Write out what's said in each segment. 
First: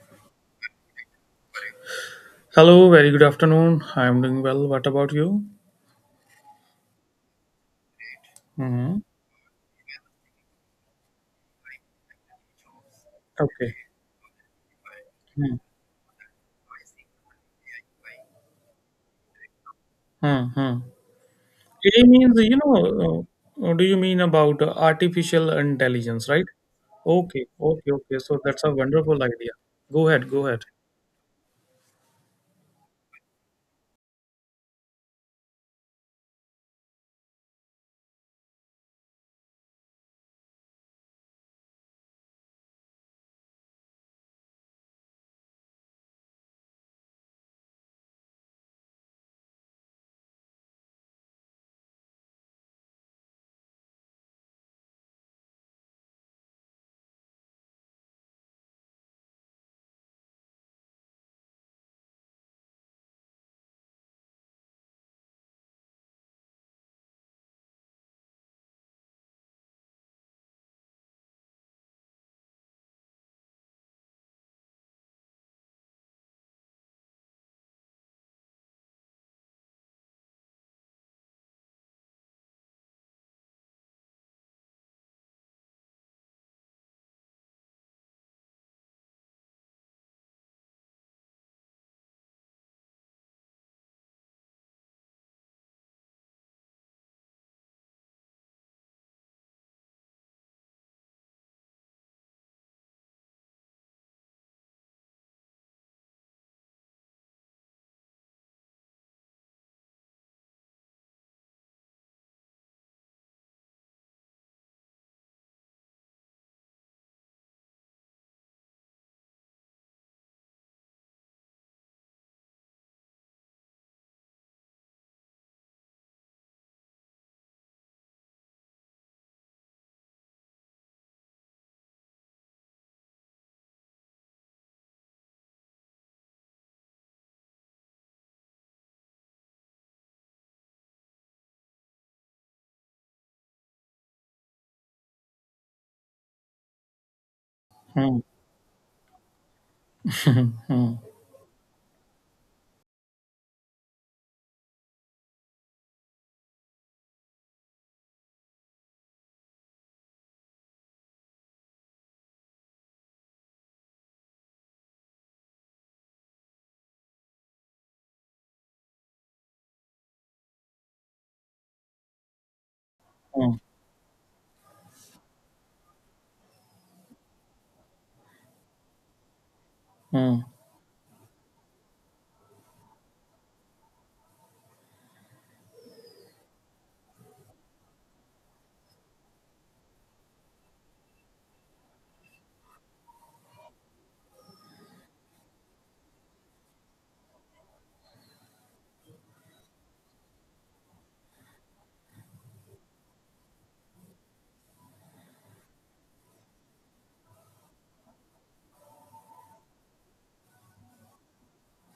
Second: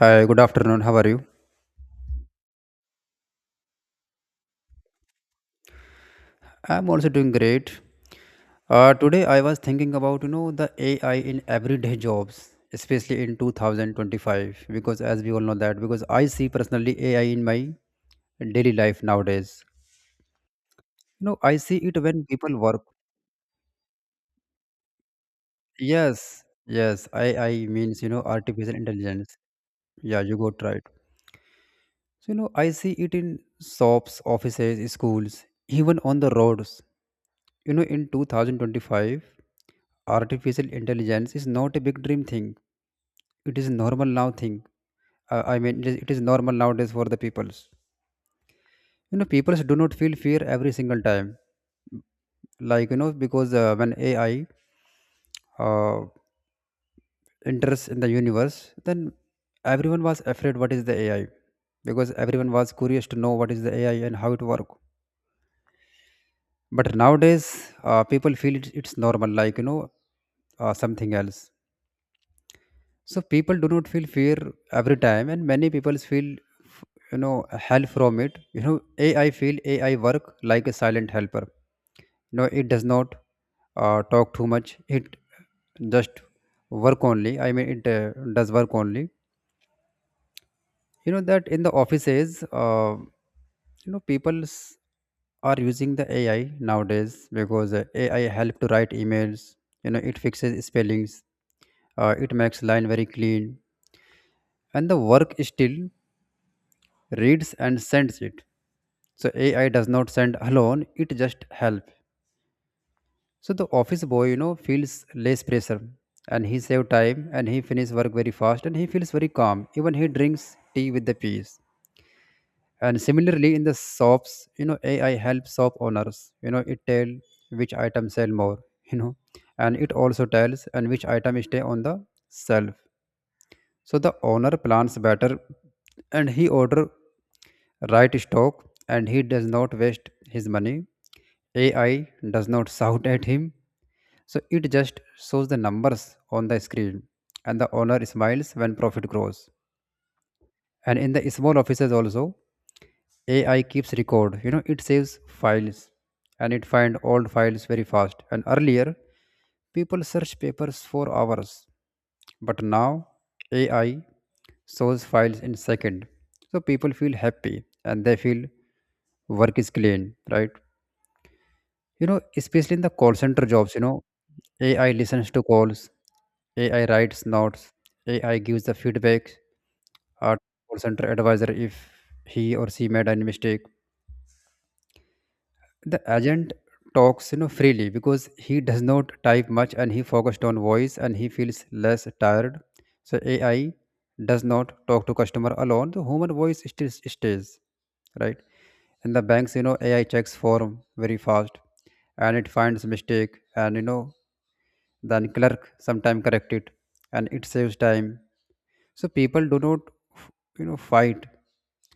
Hi, good afternoon. How are you? Hello, very good afternoon. I'm doing well. What about you? I'm also doing great. Uh, Hmm. today I was thinking about the AI in everyday jobs, especially in Okay. 2025, because as we all know, that because I see personally AI in my daily life nowadays. Mm-hmm. You know, I see it AI when means, people you work. know, uh, uh, do you mean about artificial intelligence, Yes, right? yes. Okay, AI okay, means, you okay. know, So that's a artificial wonderful intelligence. idea. Go Yeah, ahead, you go ahead. got right. So, you know, I see it in shops, offices, schools, even on the roads. You know, in 2025, artificial intelligence is not a big dream thing. It is a normal now thing. I mean, it is normal nowadays for the peoples. You know, peoples do not feel fear every single time. Like, you know, because when AI uh, enters in the universe, then everyone was afraid what is the AI, because everyone was curious to know what is the AI and how it work. But nowadays, people feel it's normal, like, you know, something else. So people do not feel fear every time, and many people feel f- you know, help from it. You know, ai work like a silent helper. No, it does not talk too much. It just work only. I mean, it does work only. You know that in the offices, you know, people are using the ai nowadays, because ai help to write emails. You know, it fixes spellings. It makes line very clean, and the work still reads and sends it. So ai does not send alone, it just help. So the office boy, you know, feels less pressure, and he save time and he finish work very fast, and he feels very calm. Even he drinks tea with the peace. And similarly in the shops, you know, ai helps shop owners. You know, it tell which item sell more, you know, and it also tells and which item stay on the shelf. So the owner plans better and he order right stock, and he does not waste his money. AI does not shout at him. So it just shows the numbers on the screen, and the owner Hmm, smiles when profit grows. hmm, hmm, And in the small offices also, AI keeps record. You know, it saves files and it find old files very fast. And earlier, people search papers for hours, but now AI shows files in second. So people feel happy and they feel work is clean, right? You know, especially in the call center hmm, jobs, you know, AI listens to calls, AI writes notes, AI gives the feedback, hmm. our call center advisor, if he or she made any mistake. The agent talks, you know, freely because he does not type much, and he focused on voice and he feels less tired. So AI does not talk to customer alone. The human voice still stays, right? In the banks, you know, AI checks form very fast, and it finds mistake, and you know, then clerk sometime correct it, and it saves time. So people do not, you know, fight.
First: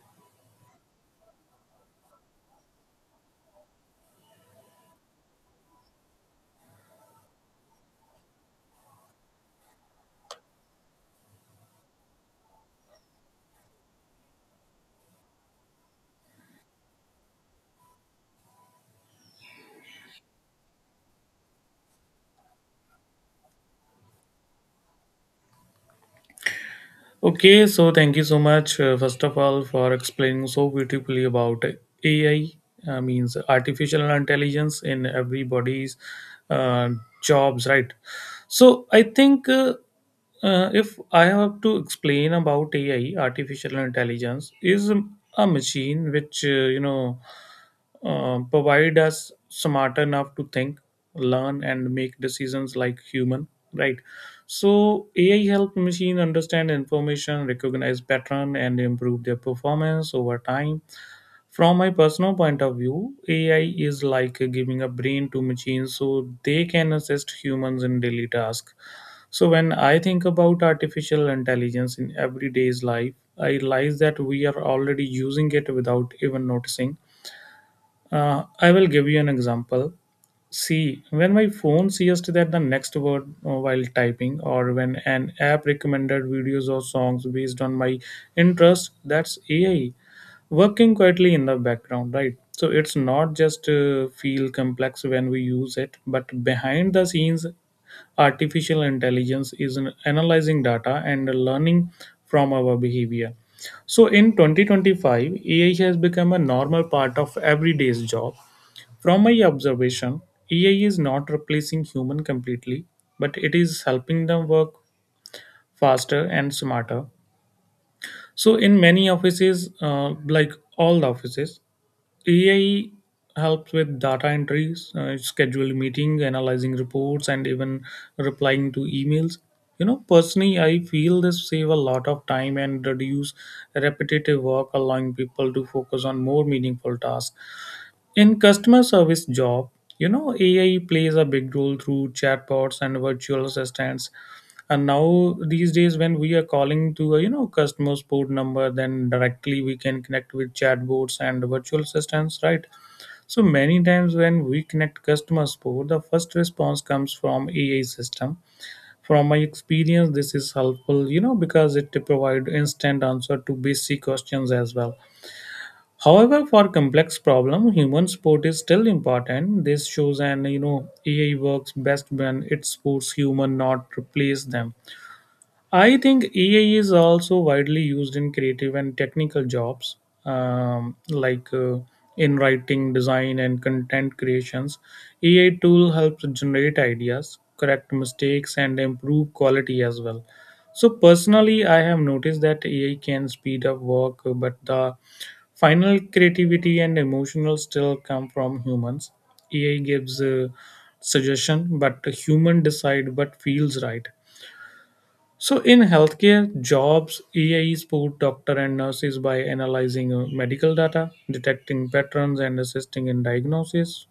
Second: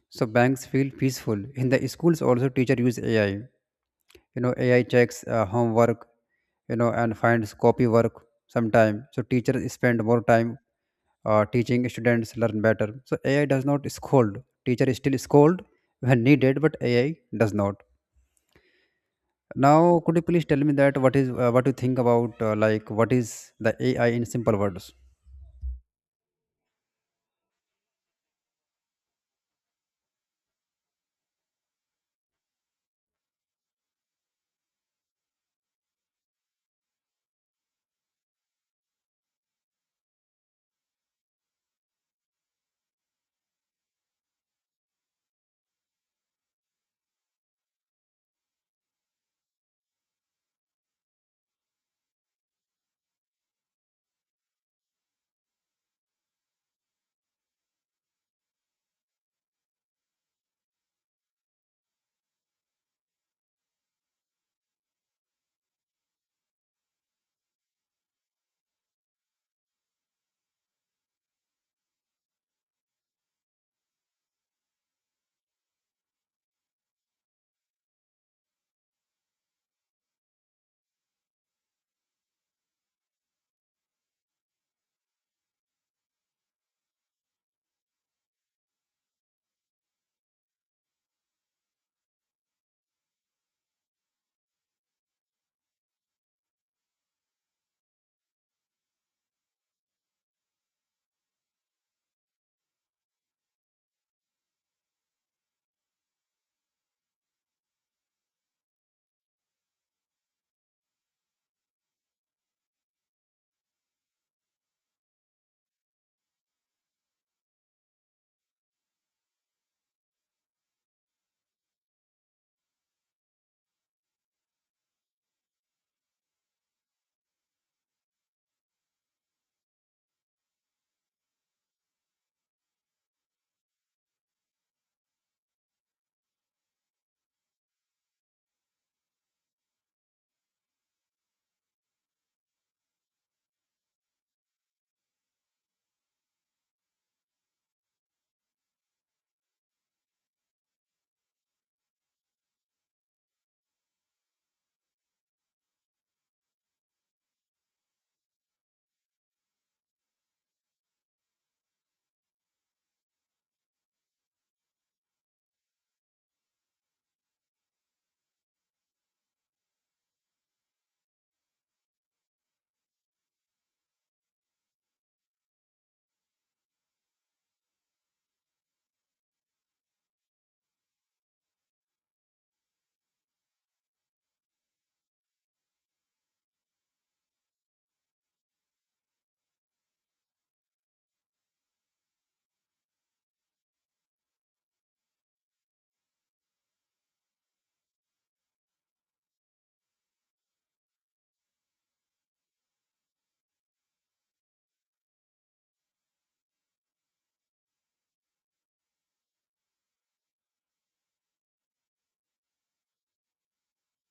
So banks feel peaceful. In the schools also, teacher use AI. You know, ai checks homework, you know, and finds copy work sometime. So teachers spend more time teaching. Students learn better. So ai does not scold, teacher is still scold when needed. But ai does not. Now, could you please tell me that what is what you think about, like, what is the ai in simple words? Okay, so thank you so much, first of all, for explaining so beautifully about AI, means artificial intelligence in everybody's uh, jobs, right? So I think. If I have to explain about AI, artificial intelligence is a machine which you know provide us smart enough to think, learn, and make decisions like human. Right. So AI help machine understand information, recognize pattern, and improve their performance over time. From my personal point of view, AI is like giving a brain to machines so they can assist humans in daily tasks. So when I think about artificial intelligence in everyday's life, I realize that we are already using it without even noticing. I will give you an example. See, when my phone sees that the next word while typing, or when an app recommended videos or songs based on my interest, that's AI working quietly in the background, right? So it's not just feel complex when we use it, but behind the scenes, artificial intelligence is analyzing data and learning from our behavior. So in 2025, AI has become a normal part of everyday's job. From my observation, AI is not replacing human completely, but it is helping them work faster and smarter. So in many offices, like all the offices, AI helps with data entries, schedule meeting, analyzing reports, and even replying to emails. You know, personally, I feel this save a lot of time and reduce repetitive work, allowing people to focus on more meaningful tasks. In customer service job, you know, AI plays a big role through chatbots and virtual assistants. And now these days, when we are calling to a you know customer support number, then directly we can connect with chatbots and virtual assistants, right? So many times when we connect customer support, the first response comes from AI system. From my experience, this is helpful, you know, because it provide instant answer to basic questions as well. However, for complex problem, human support is still important. This shows and you know AI works best when it supports human, not replace them. I think AI is also widely used in creative and technical jobs, like in writing, design, and content creations. AI tool helps generate ideas, correct mistakes, and improve quality as well. So personally, I have noticed that AI can speed up work, but the final creativity and emotional still come from humans. AI gives a suggestion, but human decide what feels right. So in healthcare jobs, AI support doctor and nurses by analyzing medical data, detecting patterns, and assisting in diagnosis.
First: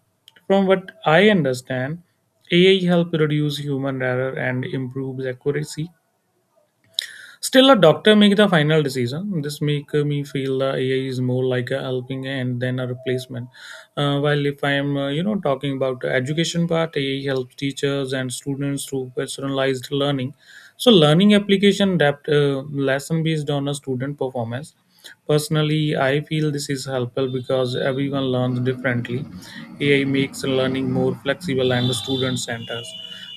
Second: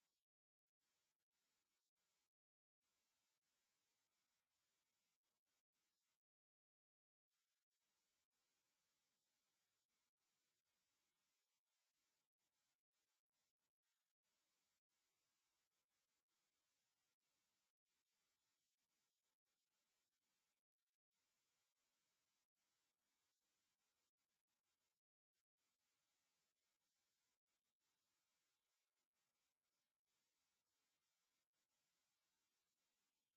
From what I understand, AI help reduce human error and improves accuracy. Still, a doctor make the final decision. This make me feel the AI is more like a helping hand than a replacement. While if I am, you know, talking about the education part, AI helps teachers and students through personalized learning. So, learning application adapt lesson based on a student performance. Personally, I feel this is helpful because everyone learns differently. AI makes learning more flexible and student centers,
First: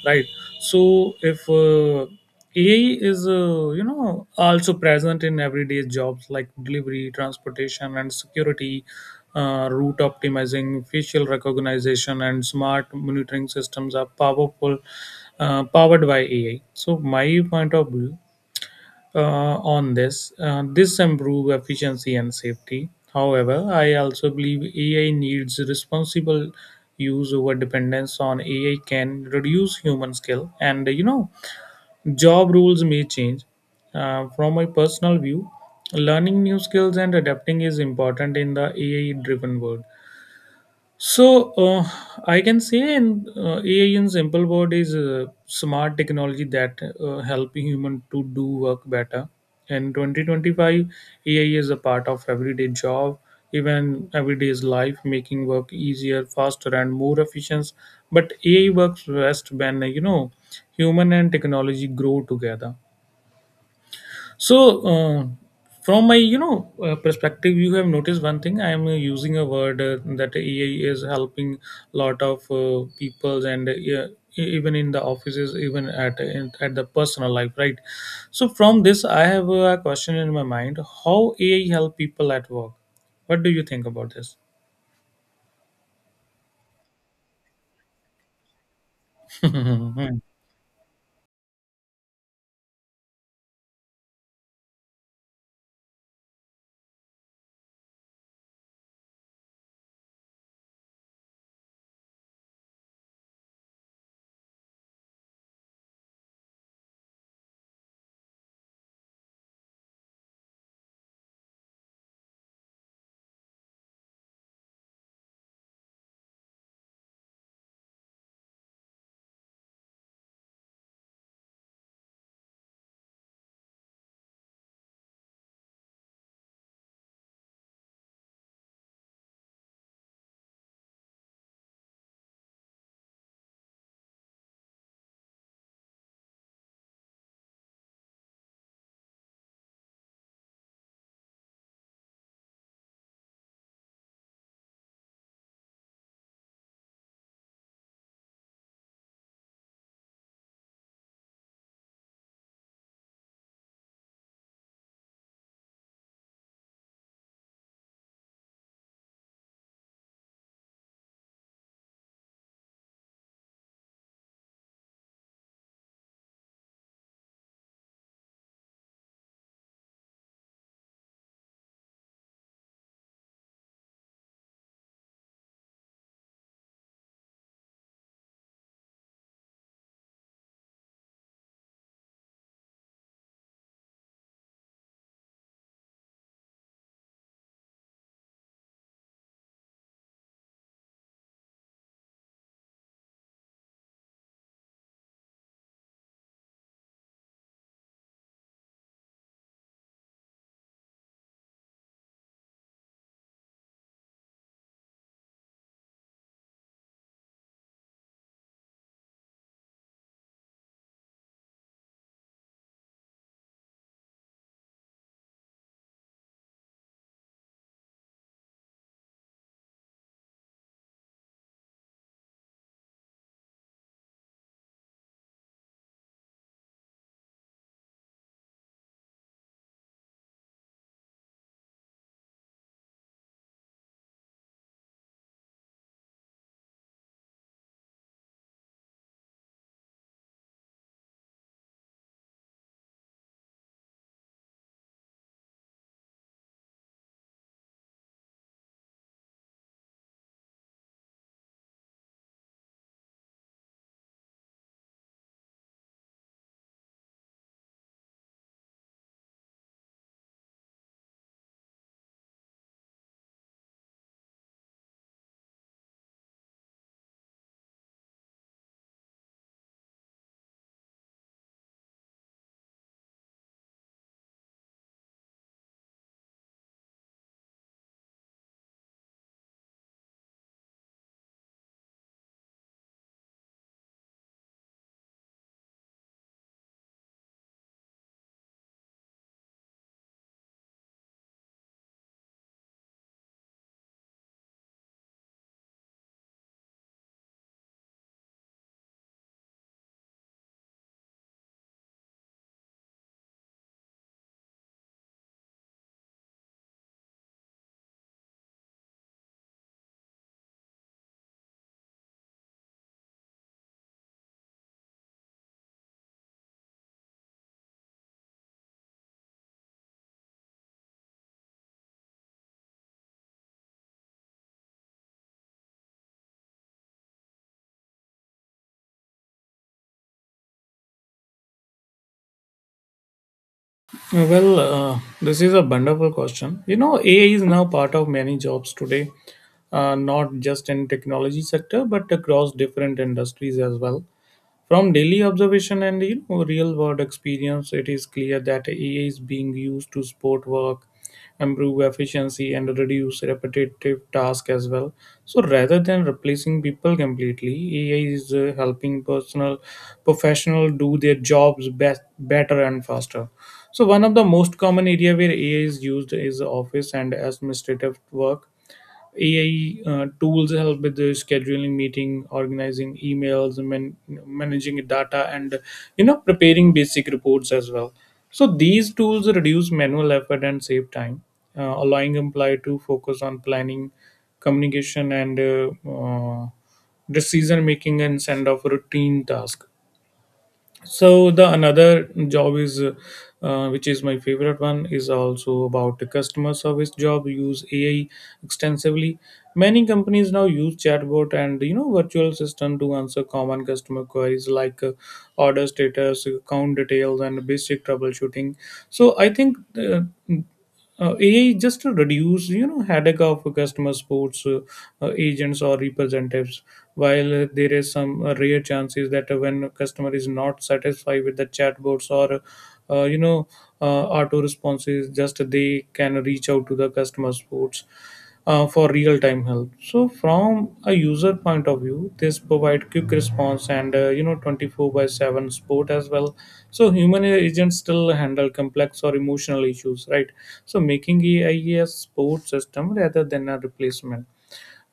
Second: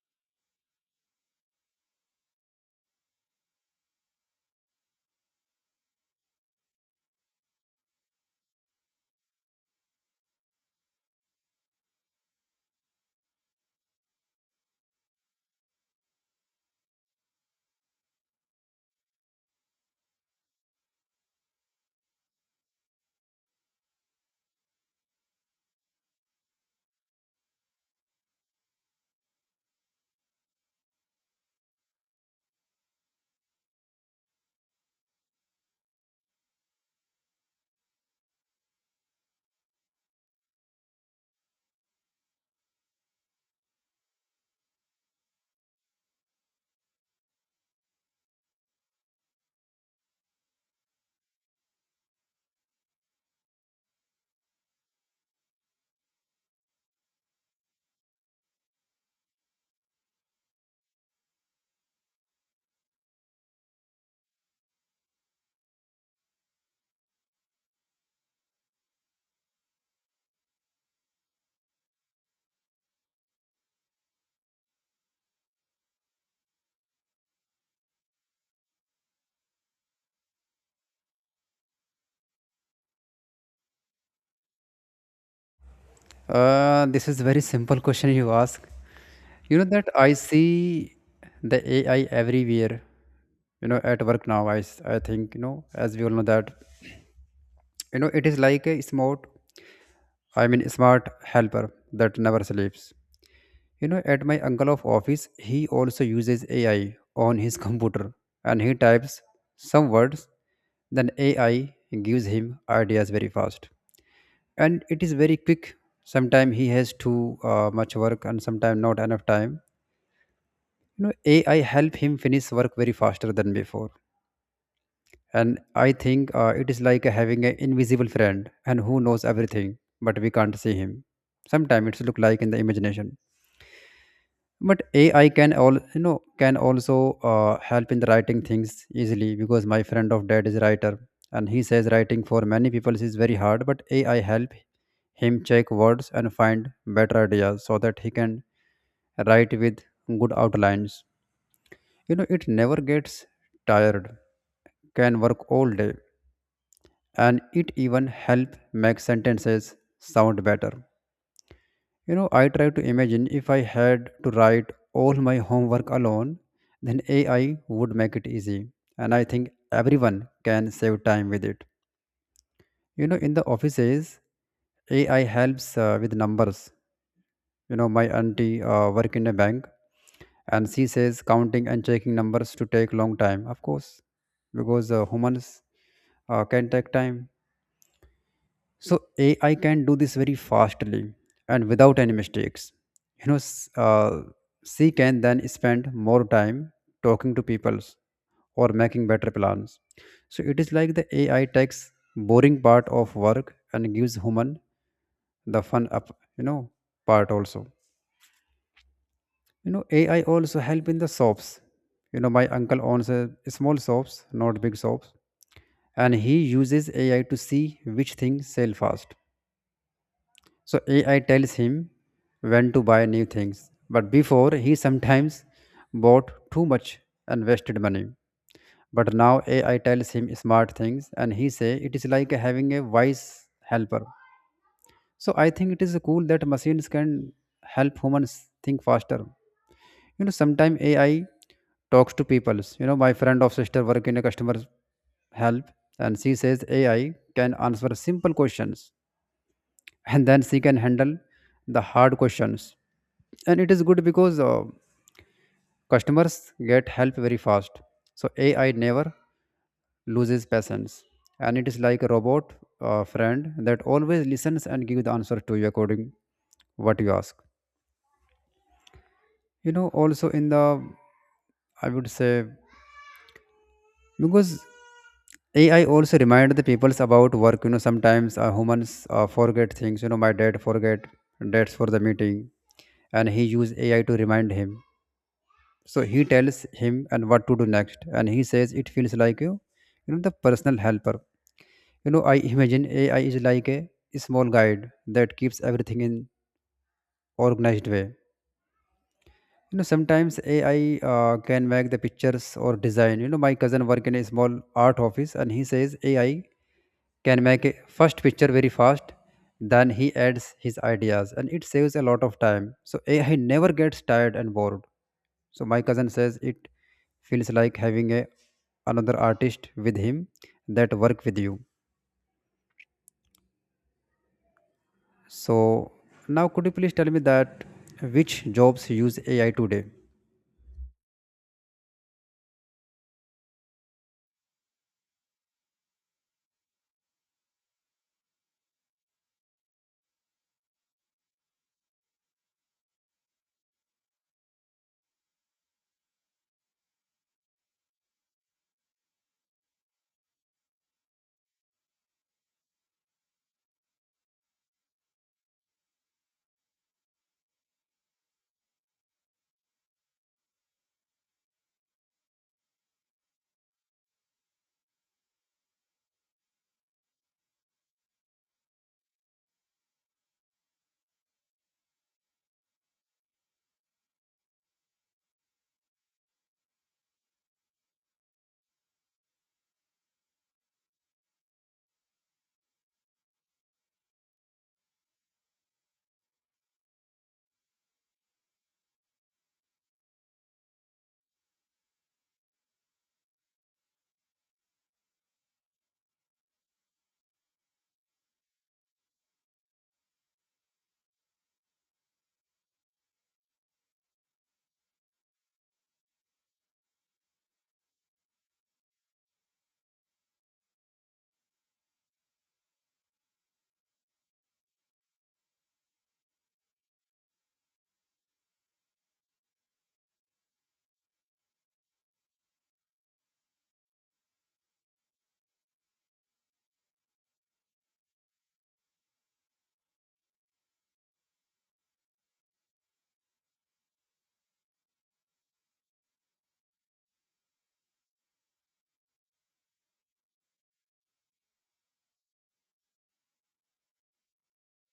right? So if AI is you know also present in everyday jobs like delivery transportation and security. Route optimizing, facial recognition, and smart monitoring systems are powerful powered by AI. So my point of view on this: this improve efficiency and safety. However, I also believe AI needs responsible use. Over dependence on AI can reduce human skill, and you know, job rules may change. From my personal view, learning new skills and adapting is important in the AI-driven world. So I can say, and AI in simple word is smart technology that help human to do work better. In 2025, AI is a part of everyday job, even everyday's life, making work easier, faster, and more efficient. But AI works best when you know human and technology grow together. So, from my you know perspective, you have noticed one thing. I am using a word that AI is helping a lot of people and yeah, even in the offices, even at the personal life, right? So, from this, I have a question in my mind: how AI help people at work? What do you think about this? This is very simple question you ask. You know that I see the ai everywhere. You know, at work now, I think, you know, as we all know that, you know, it is like a smart, I mean, smart helper that never sleeps. You know, at my uncle of office, he also uses ai on his computer, and he types some words, then ai gives him ideas very fast, and it is very quick. Sometimes he has too much work and sometimes not enough time. You know, ai help him finish work very faster than before. And I think, it is like having an invisible friend and who knows everything, but we can't see him. Sometimes it's look like in the imagination. But ai can, all you know, can also help in the writing things easily, because my friend of dad is a writer, and he says writing for many people is very hard, but ai help him check words and find better ideas so that he can write with good outlines. You know, it never gets tired, can work all day, and it even help make sentences sound better. You know, I try to imagine, if I had to write all my homework alone, then ai would make it easy, and I think everyone can save time with it. You know, in the offices, ai helps with numbers. You know, my auntie work in a bank, and she says counting and checking numbers to take long time, of course, because humans can take time. So AI can do this very fastly and without any mistakes. You know, she can then spend more time talking to people or making better plans. So it is like the AI takes boring part of work and gives human the fun up, you know, part also. You know, AI also help in the shops. You know, my uncle owns a small shops, not big shops, and he uses AI to see which things sell fast. So AI tells him when to buy new things. But before, he sometimes bought too much and wasted money. But now AI tells him smart things, and he say it is like having a wise helper. So I think it is cool that machines can help humans think faster. You know, sometimes AI talks to people. You know, my friend of sister work in a customer help, and she says AI can answer simple questions, and then she can handle the hard questions. And it is good because, customers get help very fast. So ai never loses patience, and it is like a robot friend that always listens and gives the answer to you according what you ask. You know, also in the, I would say, because ai also remind the peoples about work. You know, sometimes humans forget things. You know, my dad forget dates for the meeting, and he use ai to remind him. So he tells him and what to do next, and he says it feels like you know, the personal helper. You know, I imagine ai is like a small guide that keeps everything in organized way. You know, sometimes ai can make the pictures or design. You know, my cousin work in a small art office, and he says ai can make a first picture very fast, then he adds his ideas and it saves a lot of time. So ai never gets tired and bored. So my cousin says it feels like having a another artist with him that work with you. So now, could you please tell me that which jobs use AI today? Well, this is a wonderful question. You know, AI is now part of many jobs today, not just in technology sector, but across different industries as well. From daily observation and you know, real world experience, it is clear that AI is being used to support work, improve efficiency, and reduce repetitive tasks as well. So, rather than replacing people completely, AI is helping personal professional do their jobs best, better and faster. So, one of the most common area where AI is used is office and administrative work. AI tools help with the scheduling meeting, organizing emails, managing data, and you know preparing basic reports as well. So these tools reduce manual effort and save time, allowing employee to focus on planning, communication, and decision making and send off routine task. So the another job is which is my favorite one is also about the customer service job use AI extensively. Many companies now use chatbot and you know virtual assistant to answer common customer queries like order status, account details, and basic troubleshooting. So I think AI just to reduce you know headache of customer sports agents or representatives. While there is some rare chances that when a customer is not satisfied with the chatbots or uh, you know auto responses, just they can reach out to the customer sports for real-time help. So from a user point of view, this provide quick response and you know 24 by 7 support as well. So human agents still handle complex or emotional issues, right? So making AI a support system rather than a replacement.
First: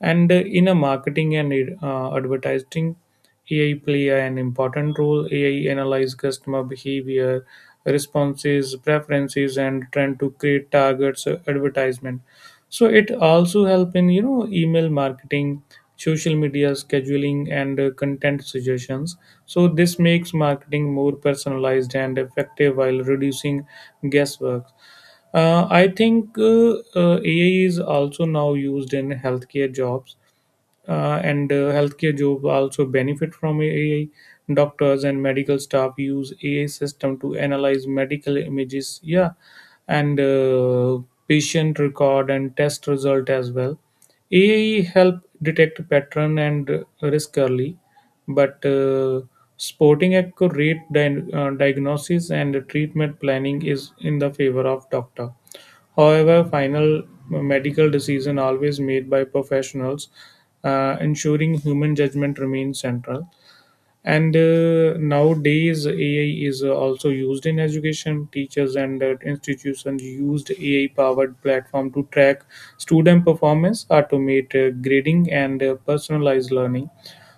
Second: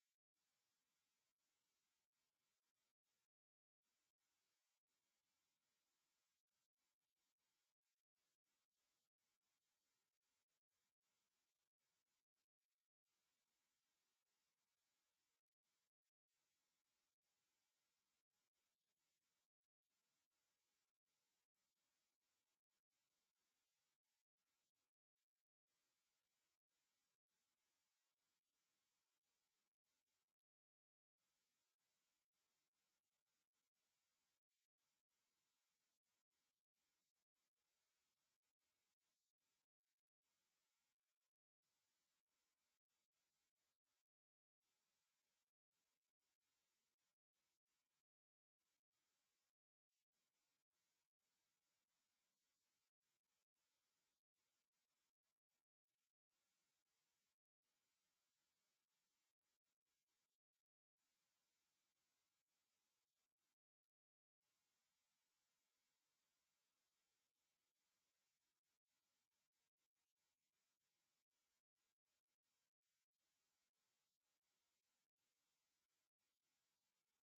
And in a marketing and advertising, AI play an important role. AI analyze customer behavior, responses, preferences, and trend to create targets advertisement. So it also help in you know email marketing, social media scheduling, and content suggestions. So this makes marketing more personalized and effective while reducing guesswork. I think AI is also now used in healthcare jobs, and healthcare jobs also benefit from AI. Doctors and medical staff use AI system to analyze medical images, yeah, and patient record and test result as well. AI help detect pattern and risk early, but sporting accurate diagnosis and treatment planning is in the favor of doctor. However, final medical decision always made by professionals, ensuring human judgment remains central. And nowadays, AI is also used in education. Teachers and institutions used AI-powered platform to track student performance, automate grading, and personalize learning.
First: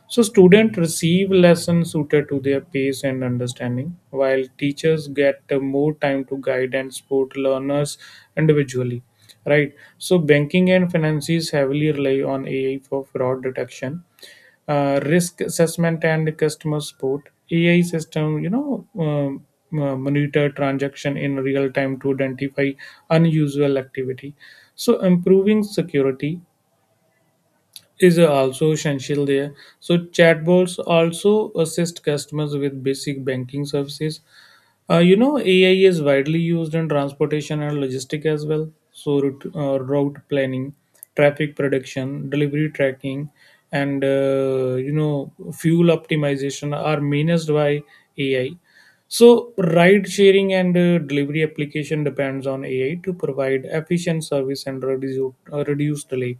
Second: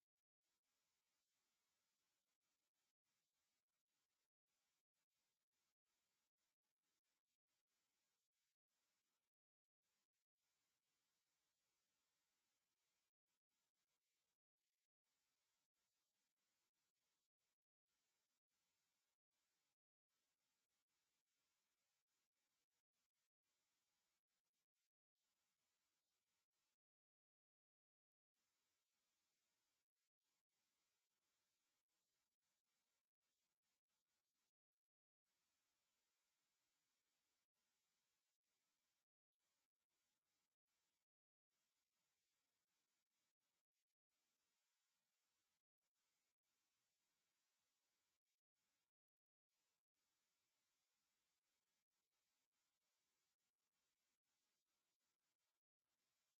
So students receive lessons suited to their pace and understanding, while teachers get more time to guide and support learners individually. Right. So banking and finances heavily rely on AI for fraud detection, risk assessment, and customer support. AI system you know monitor transaction in real time to identify unusual activity, so improving security is also essential there. So chatbots also assist customers with basic banking services. You know, AI is widely used in transportation and logistic as well. So, route planning, traffic prediction, delivery tracking, and you know, fuel optimization are managed by AI. So, ride sharing and delivery application depends on AI to provide efficient service and reduce delay.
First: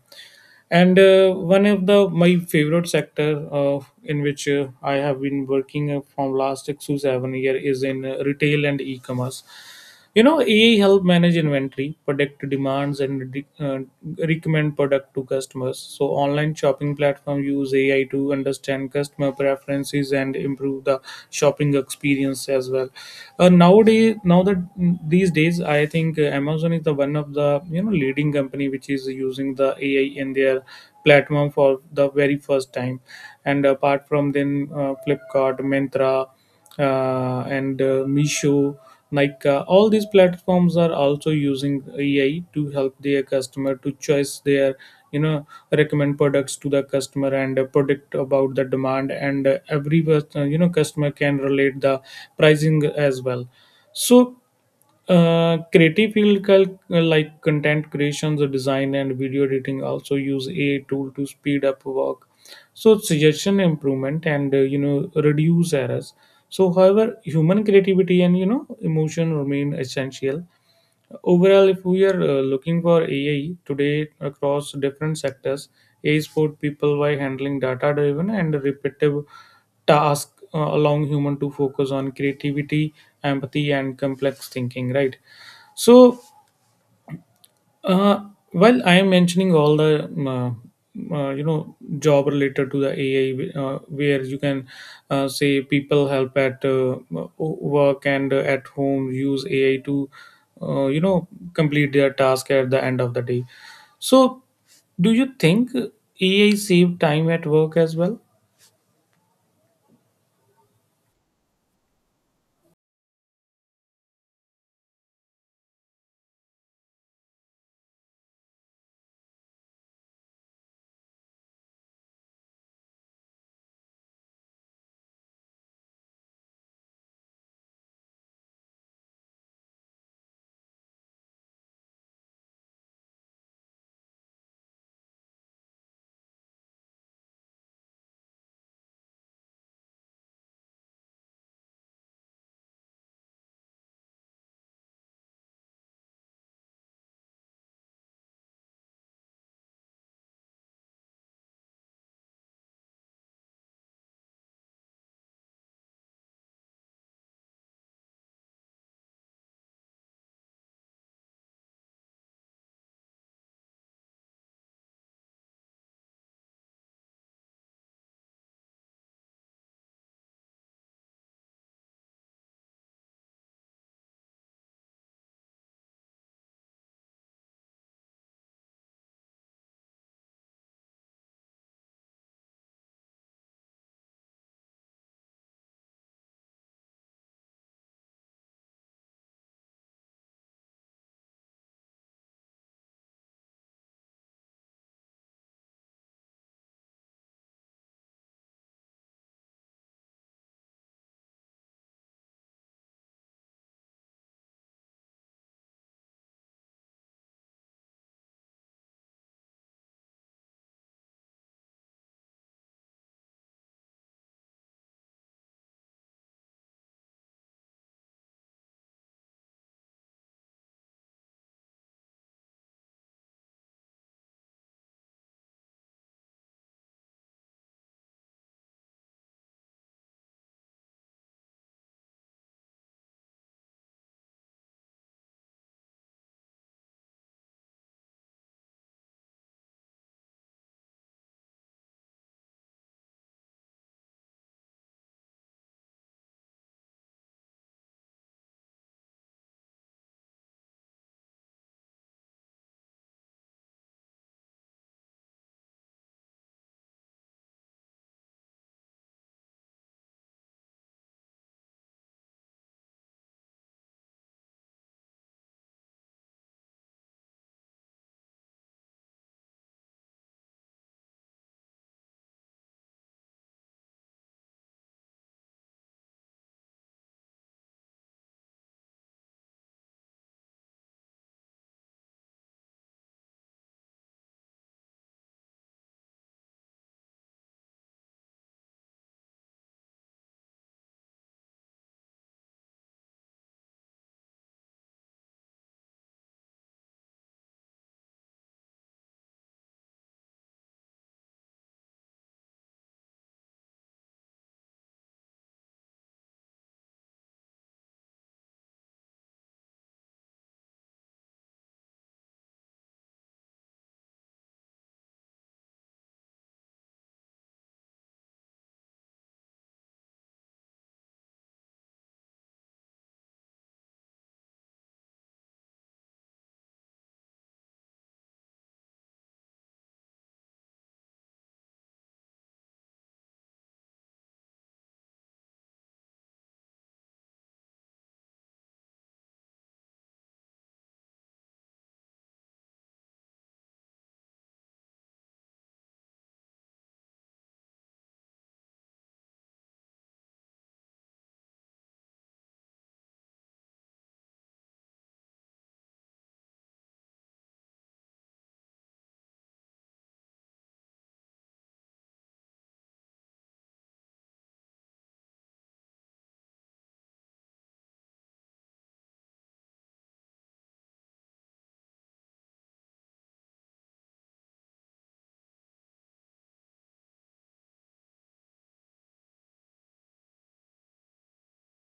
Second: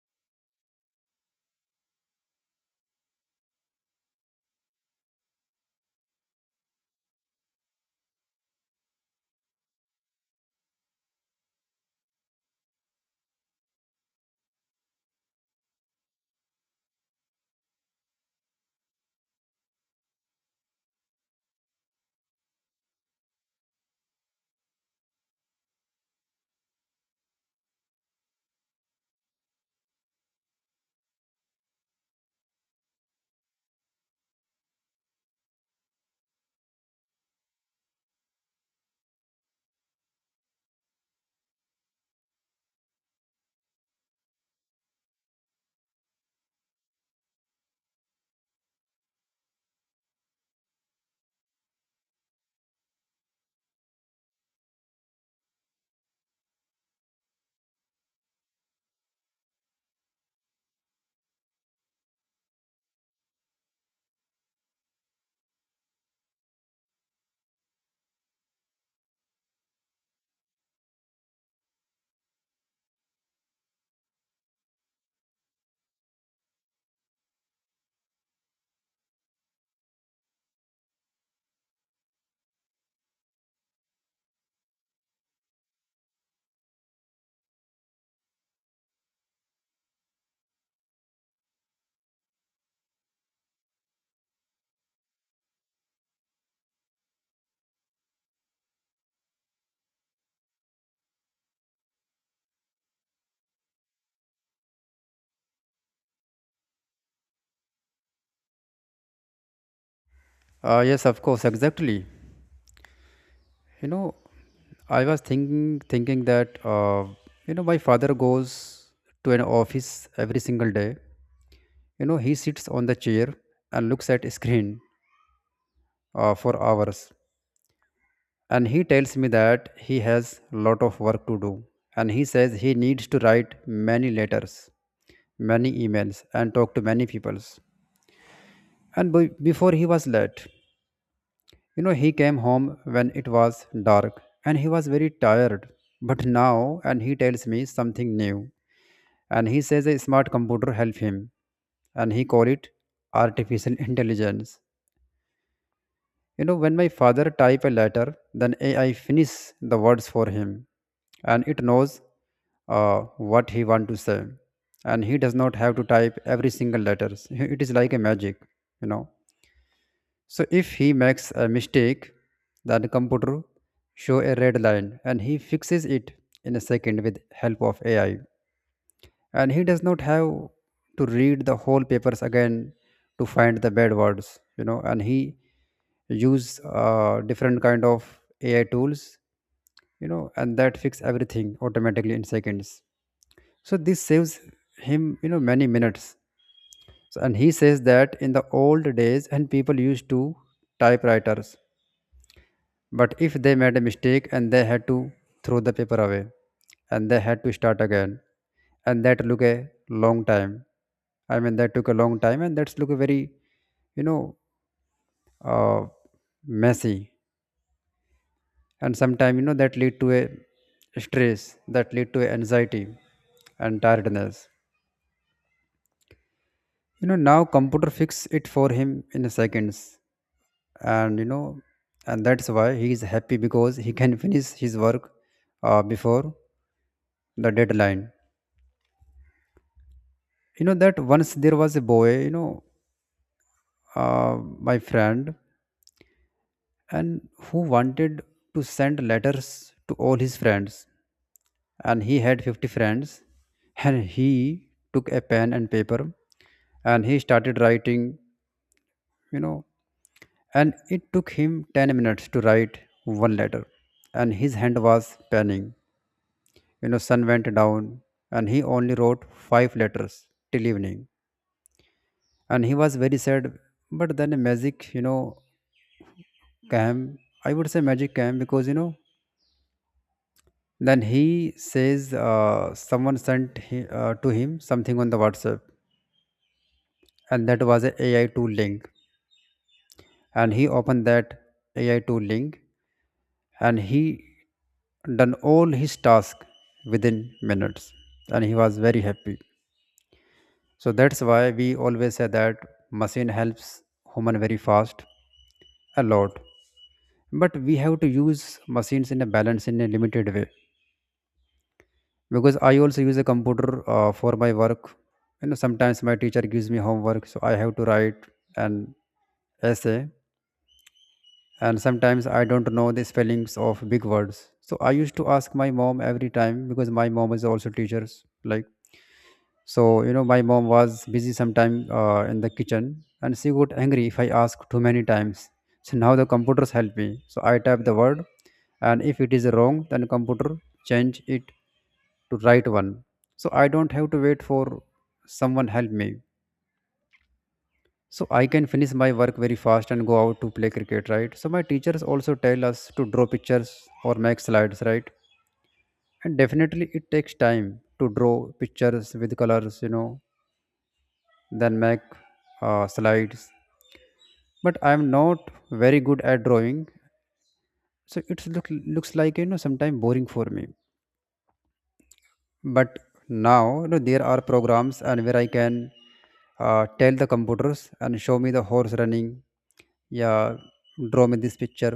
And one of the my favorite sector in which I have been working from last 6 to 7 year is in retail and e-commerce. You know, AI help manage inventory, predict demands, and recommend product to customers. So online shopping platform use AI to understand customer preferences and improve the shopping experience as well. Nowadays now that These days I think Amazon is the one of the you know leading company which is using the AI in their platform for the very first time. And apart from then, Flipkart, Myntra, and Misho, like all these platforms are also using AI to help their customer to choose their you know recommend products to the customer and predict about the demand and every you know customer can relate the pricing as well. So Creative field like content creations, design, and video editing also use AI tool to speed up work. So suggestion improvement and reduce errors. So, however, human creativity and emotion remain essential. Overall, if we are looking for AI today across different sectors, AI support people by handling data-driven and repetitive task, allowing human to focus on creativity, empathy, and complex thinking. Right. So uh, well, I am mentioning all the job related to the AI, where you can say people help at work and at home use AI to uh, you know complete their task at the end of the day. So, do you think AI save time at work as well? Yes, of course, exactly. You know, I was thinking that, you know, my father goes to an office every single day. You know, he sits on the chair and looks at a screen for hours, and he tells me that he has lot of work to do, and he says he needs to write many letters, many emails, and talk to many peoples. And before, he was late. You know, he came home when it was dark and he was very tired. But now, and he tells me something new, and he says a smart computer help him, and he call it artificial intelligence. You know, when my father type a letter, then AI finish the words for him, and it knows what he want to say, and he does not have to type every single letters. It is like a magic, you know. So if he makes a mistake, then computer show a red line, and he fixes it in a second with help of AI, and he does not have to read the whole papers again to find the bad words, you know, and he use different kind of ai tools, you know, and that fix everything automatically in seconds. So this saves him, you know, many minutes. So, and he says that in the old days and people used to typewriters, but if they made a mistake and they had to throw the paper away and they had to start again, and that took a long time. I mean that took a long time and that's look a very, you know, uh, messy. And sometimes, you know, that lead to a stress, that lead to anxiety and tiredness. You know, now computer fix it for him in seconds. And you know, and that's why he is happy because he can finish his work before the deadline. You know that once there was a boy, you know, my friend, and who wanted to send letters to all his friends, and he had 50 friends, and he took a pen and paper, and he started writing, you know, and it took him 10 minutes to write one letter, and his hand was panning, you know, sun went down, and he only wrote five letters till evening, and he was very sad. But then a magic, you know, came. I would say magic came because, you know, then he says someone sent he, to him something on the whatsapp, and that was a ai tool link, and he opened that AI tool link, and he done all his task within minutes, and he was very happy. So that's why we always say that machine helps human very fast a lot. But we have to use machines in a balance in a limited way because I also use a computer for my work. You know, sometimes my teacher gives me homework, so I have to write an essay, and sometimes I don't know the spellings of big words. So I used to ask my mom every time because my mom is also teachers. Like so, you know, my mom was busy sometime in the kitchen, and she got angry if I asked too many times. So now the computers help me. So I type the word, and if it is wrong, then computer change it to right one. So I don't have to wait for someone help me, so I can finish my work very fast and go out to play cricket, right? So my teachers also tell us to draw pictures or make slides, right? And definitely it takes time to draw pictures with colors, you know, then make slides, but I'm not very good at drawing, so looks like, you know, sometimes boring for me. But now, you know, there are programs and where I can tell the computers and show me the horse running, yeah, draw me this picture.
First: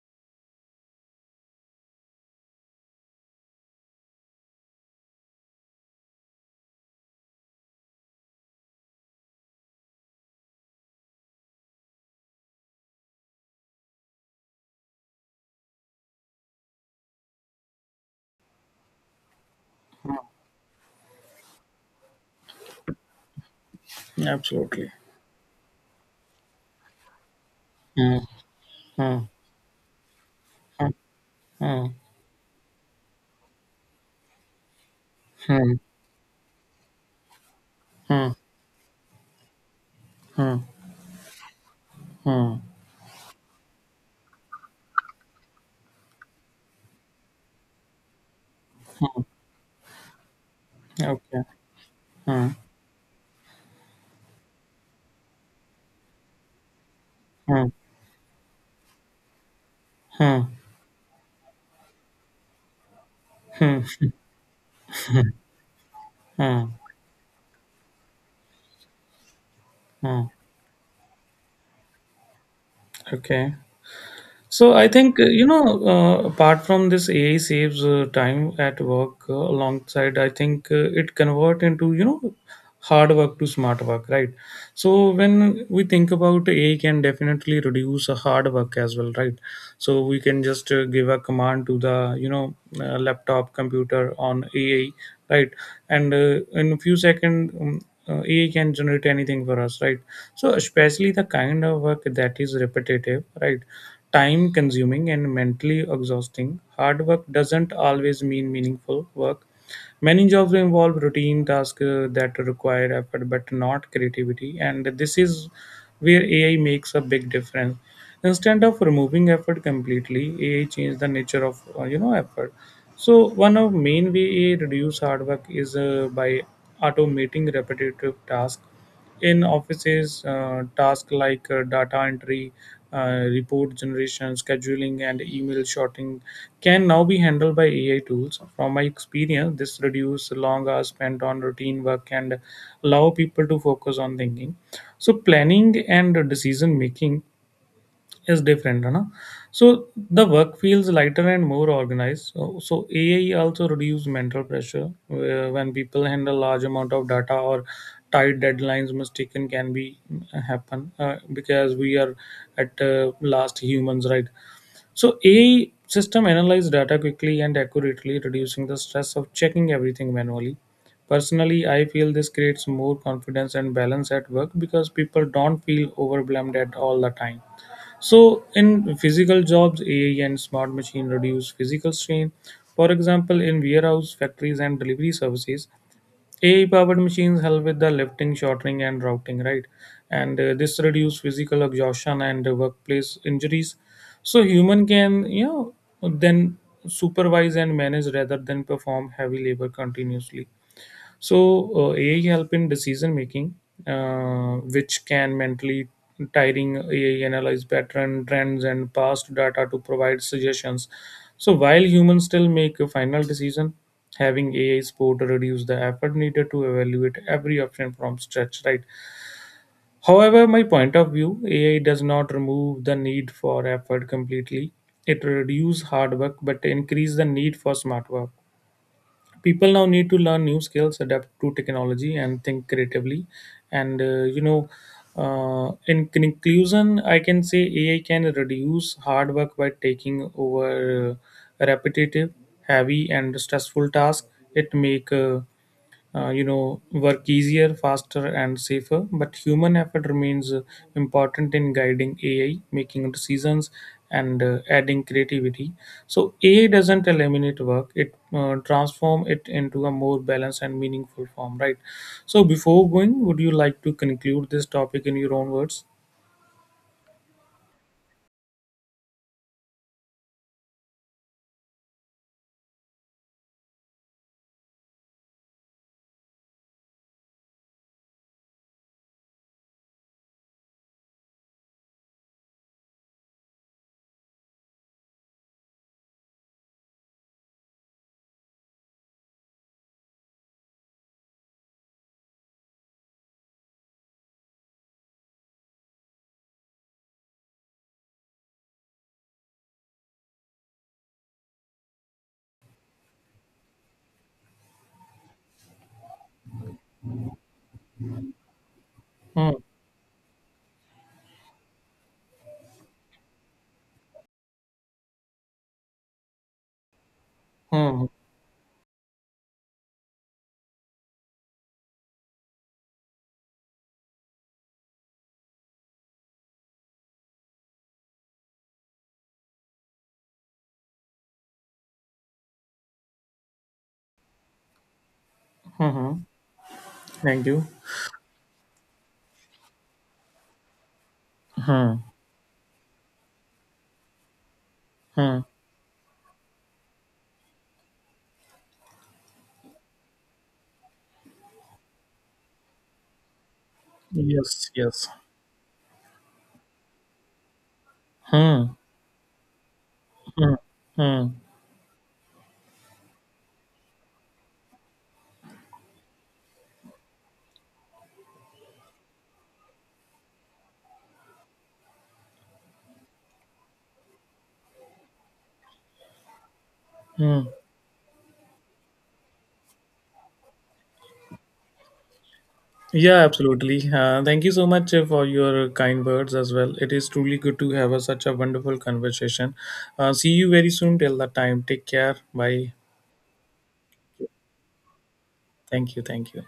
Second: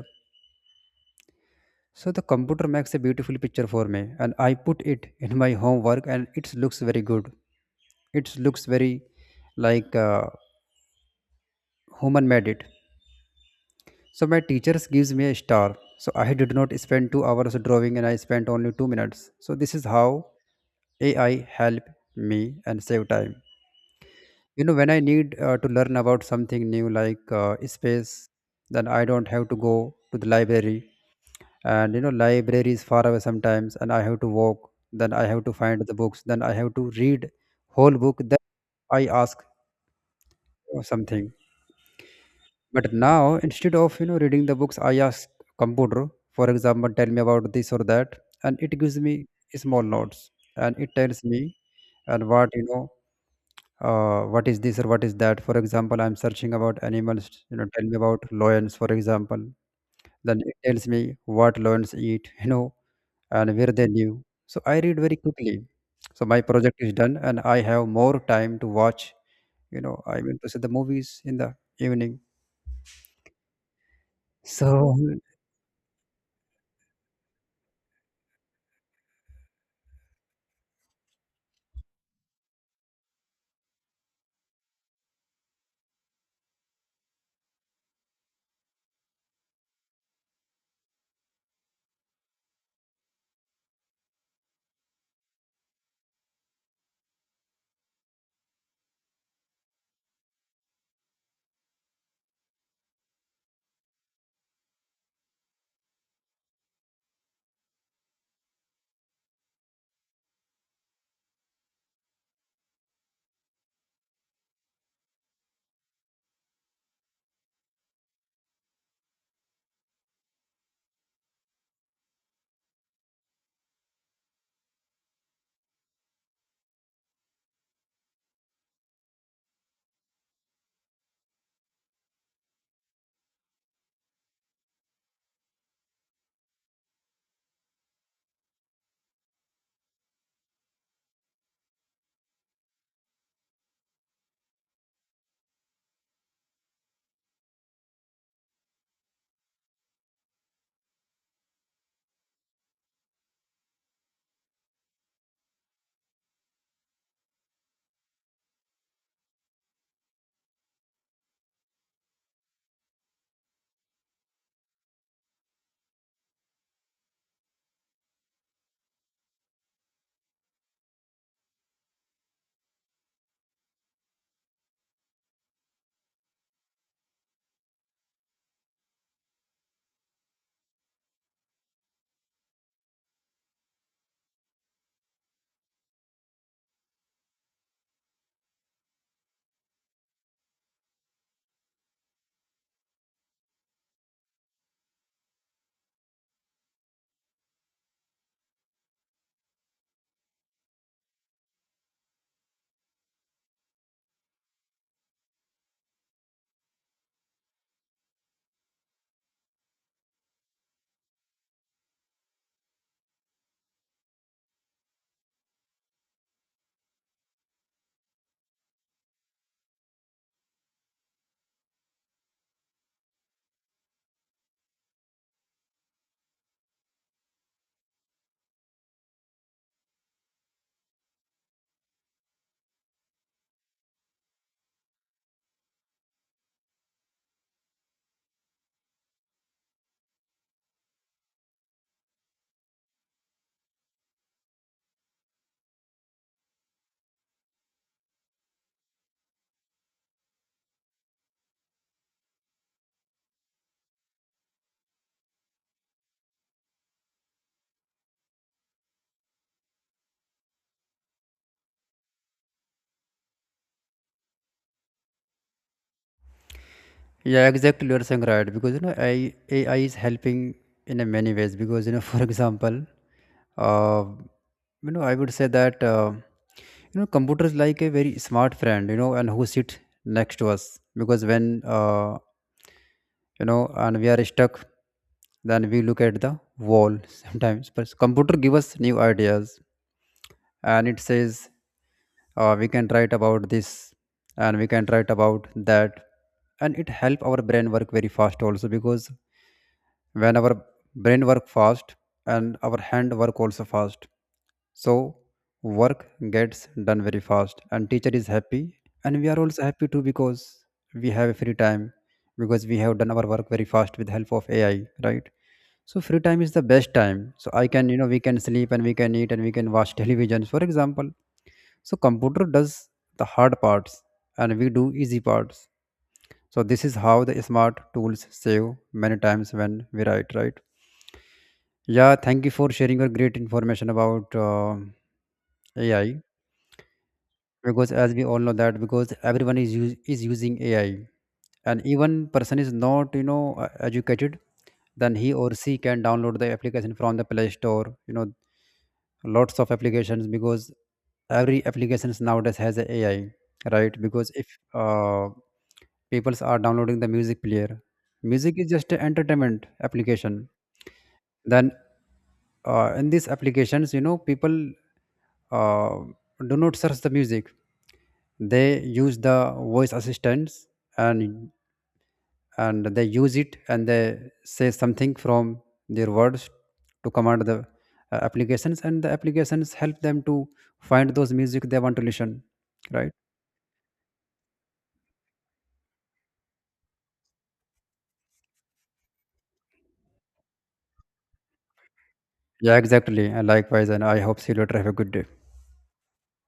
So the computer makes a beautiful picture for me, and I put it in my homework, and it looks very good. It looks very like human made it. So my teachers gives me a star. So I did not spend 2 hours drawing, and I spent only 2 minutes. So this is how AI help me and save time. You know, when Absolutely. I need to learn about something new like Hmm. space, then I Hmm. don't have to go to the library. Hmm. And you know library is far away sometimes, and I have to walk, then I have to Hmm. find the books, then I have to read whole book, Hmm. then I ask Hmm. mm, for something. mm, But now instead of, you know, reading the books I ask computer, for example, tell me about this or that, and it gives me mm. small notes, and it tells me Okay. and Hmm. what, you know, what is this or what is that. For example, I'm searching about animals, you know, Hmm. tell me about lions, for example. Then Hmm. it tells me what lions eat, you know, and where Hmm. they live. So I read very quickly. So my mm. project is done, and I have more time to watch. You know, I Hmm. mean to see the movies in the evening. Okay. So I So think apart from this, AI saves time at work. Alongside, I think it convert into hard work to smart work, right? So when we think about AI, can definitely reduce hard work as well, right? So we can just give a command to the laptop computer on AI, right? And in a few seconds AI can generate anything for us, right? So especially the kind of work that is repetitive, right? Time consuming and mentally exhausting, hard work doesn't always mean meaningful work. Many jobs involve routine tasks that require effort but not creativity, and this is where AI makes a big difference. Instead of removing effort completely, AI changed the nature of effort. So one of main way AI reduce hard work is by automating repetitive tasks. In offices, tasks like data entry, report generation, scheduling, and email sorting can now be handled by AI tools. From my experience, this reduces long hours spent on routine work and allow people to focus on thinking, so planning and decision making is different, no? So the work feels lighter and more organized. So AI also reduce mental pressure where when people handle large amount of data or tight deadlines. Mistaken can be happen because we are at last humans, right? So AI system analyze data quickly and accurately, reducing the stress of checking everything manually. Personally, I feel this creates more confidence and balance at work because people don't feel overwhelmed at all the time. So, in physical jobs, AI and smart machine reduce physical strain. For example, in warehouse, factories, and delivery services, AI-powered machines help with the lifting, shortening, and routing, right? And this reduce physical exhaustion and workplace injuries. So, human can, you know, then supervise and manage rather than perform heavy labor continuously. AI help in decision making, which can mentally tiring. AI analyze pattern, trends, and past data to provide suggestions. So while humans still make a final decision, having AI support reduce the effort needed to evaluate every option from scratch. Right. However, my point of view, AI does not remove the need for effort completely. It reduces hard work but increase the need for smart work. People now need to learn new skills, adapt to technology, and think creatively. And you know In conclusion, I can say AI can reduce hard work by taking over repetitive, heavy, and stressful tasks. It make work easier, faster, and safer, but human effort remains important in guiding AI, making decisions, and adding creativity. So AI doesn't eliminate work, it transform it into a more balanced and meaningful form, right? So before going, would you like to conclude this topic in your own words? yeah, exactly you're saying right because, you know, AI is helping in a many ways because, you know, for example, uh, you know I would say that you know computers like a very smart friend, you know, and who sit next to us because when you know and we are stuck, then we look at the wall sometimes, but computer give us new ideas, and it says we can write about this and we can write about that, and it help our brain work very fast also because when our brain work fast and our hand work also fast, so work gets done very fast and teacher is happy, and we are hmm. also happy too because we have a free time because we have done our work very fast with help of ai, right? So free time is the best time, so I can, you Hmm. know, we can sleep and we can eat and we can watch televisions, for example. So computer does the hard parts and we do easy parts. So this is how the smart tools save many times when we write, right? Yeah, thank you for sharing your great information about Hmm. AI. hmm. Thank you. Because as we all know that because is using AI, and hmm. even person is not, you know, educated, then he Hmm. or she can download the application from the Play Store. You know, lots of applications because every applications nowadays has a AI, right? Because if Yes, yes. uh, people are downloading the music player, music is hmm. just an entertainment application. Hmm. Hmm. Then in these applications, you know, people uh, do not search the music, they use the voice assistants, and they use it, and they say something from their words to Hmm. command the applications, and the applications help them to find those music they want to listen, right? Yeah, absolutely. Thank you so much for your kind words as well. It is truly good to have a, such a wonderful conversation. See you very soon. Till that time, take care. Bye. Yeah, exactly, and likewise, and I hope see you later, have a good day. Thank you. Thank you.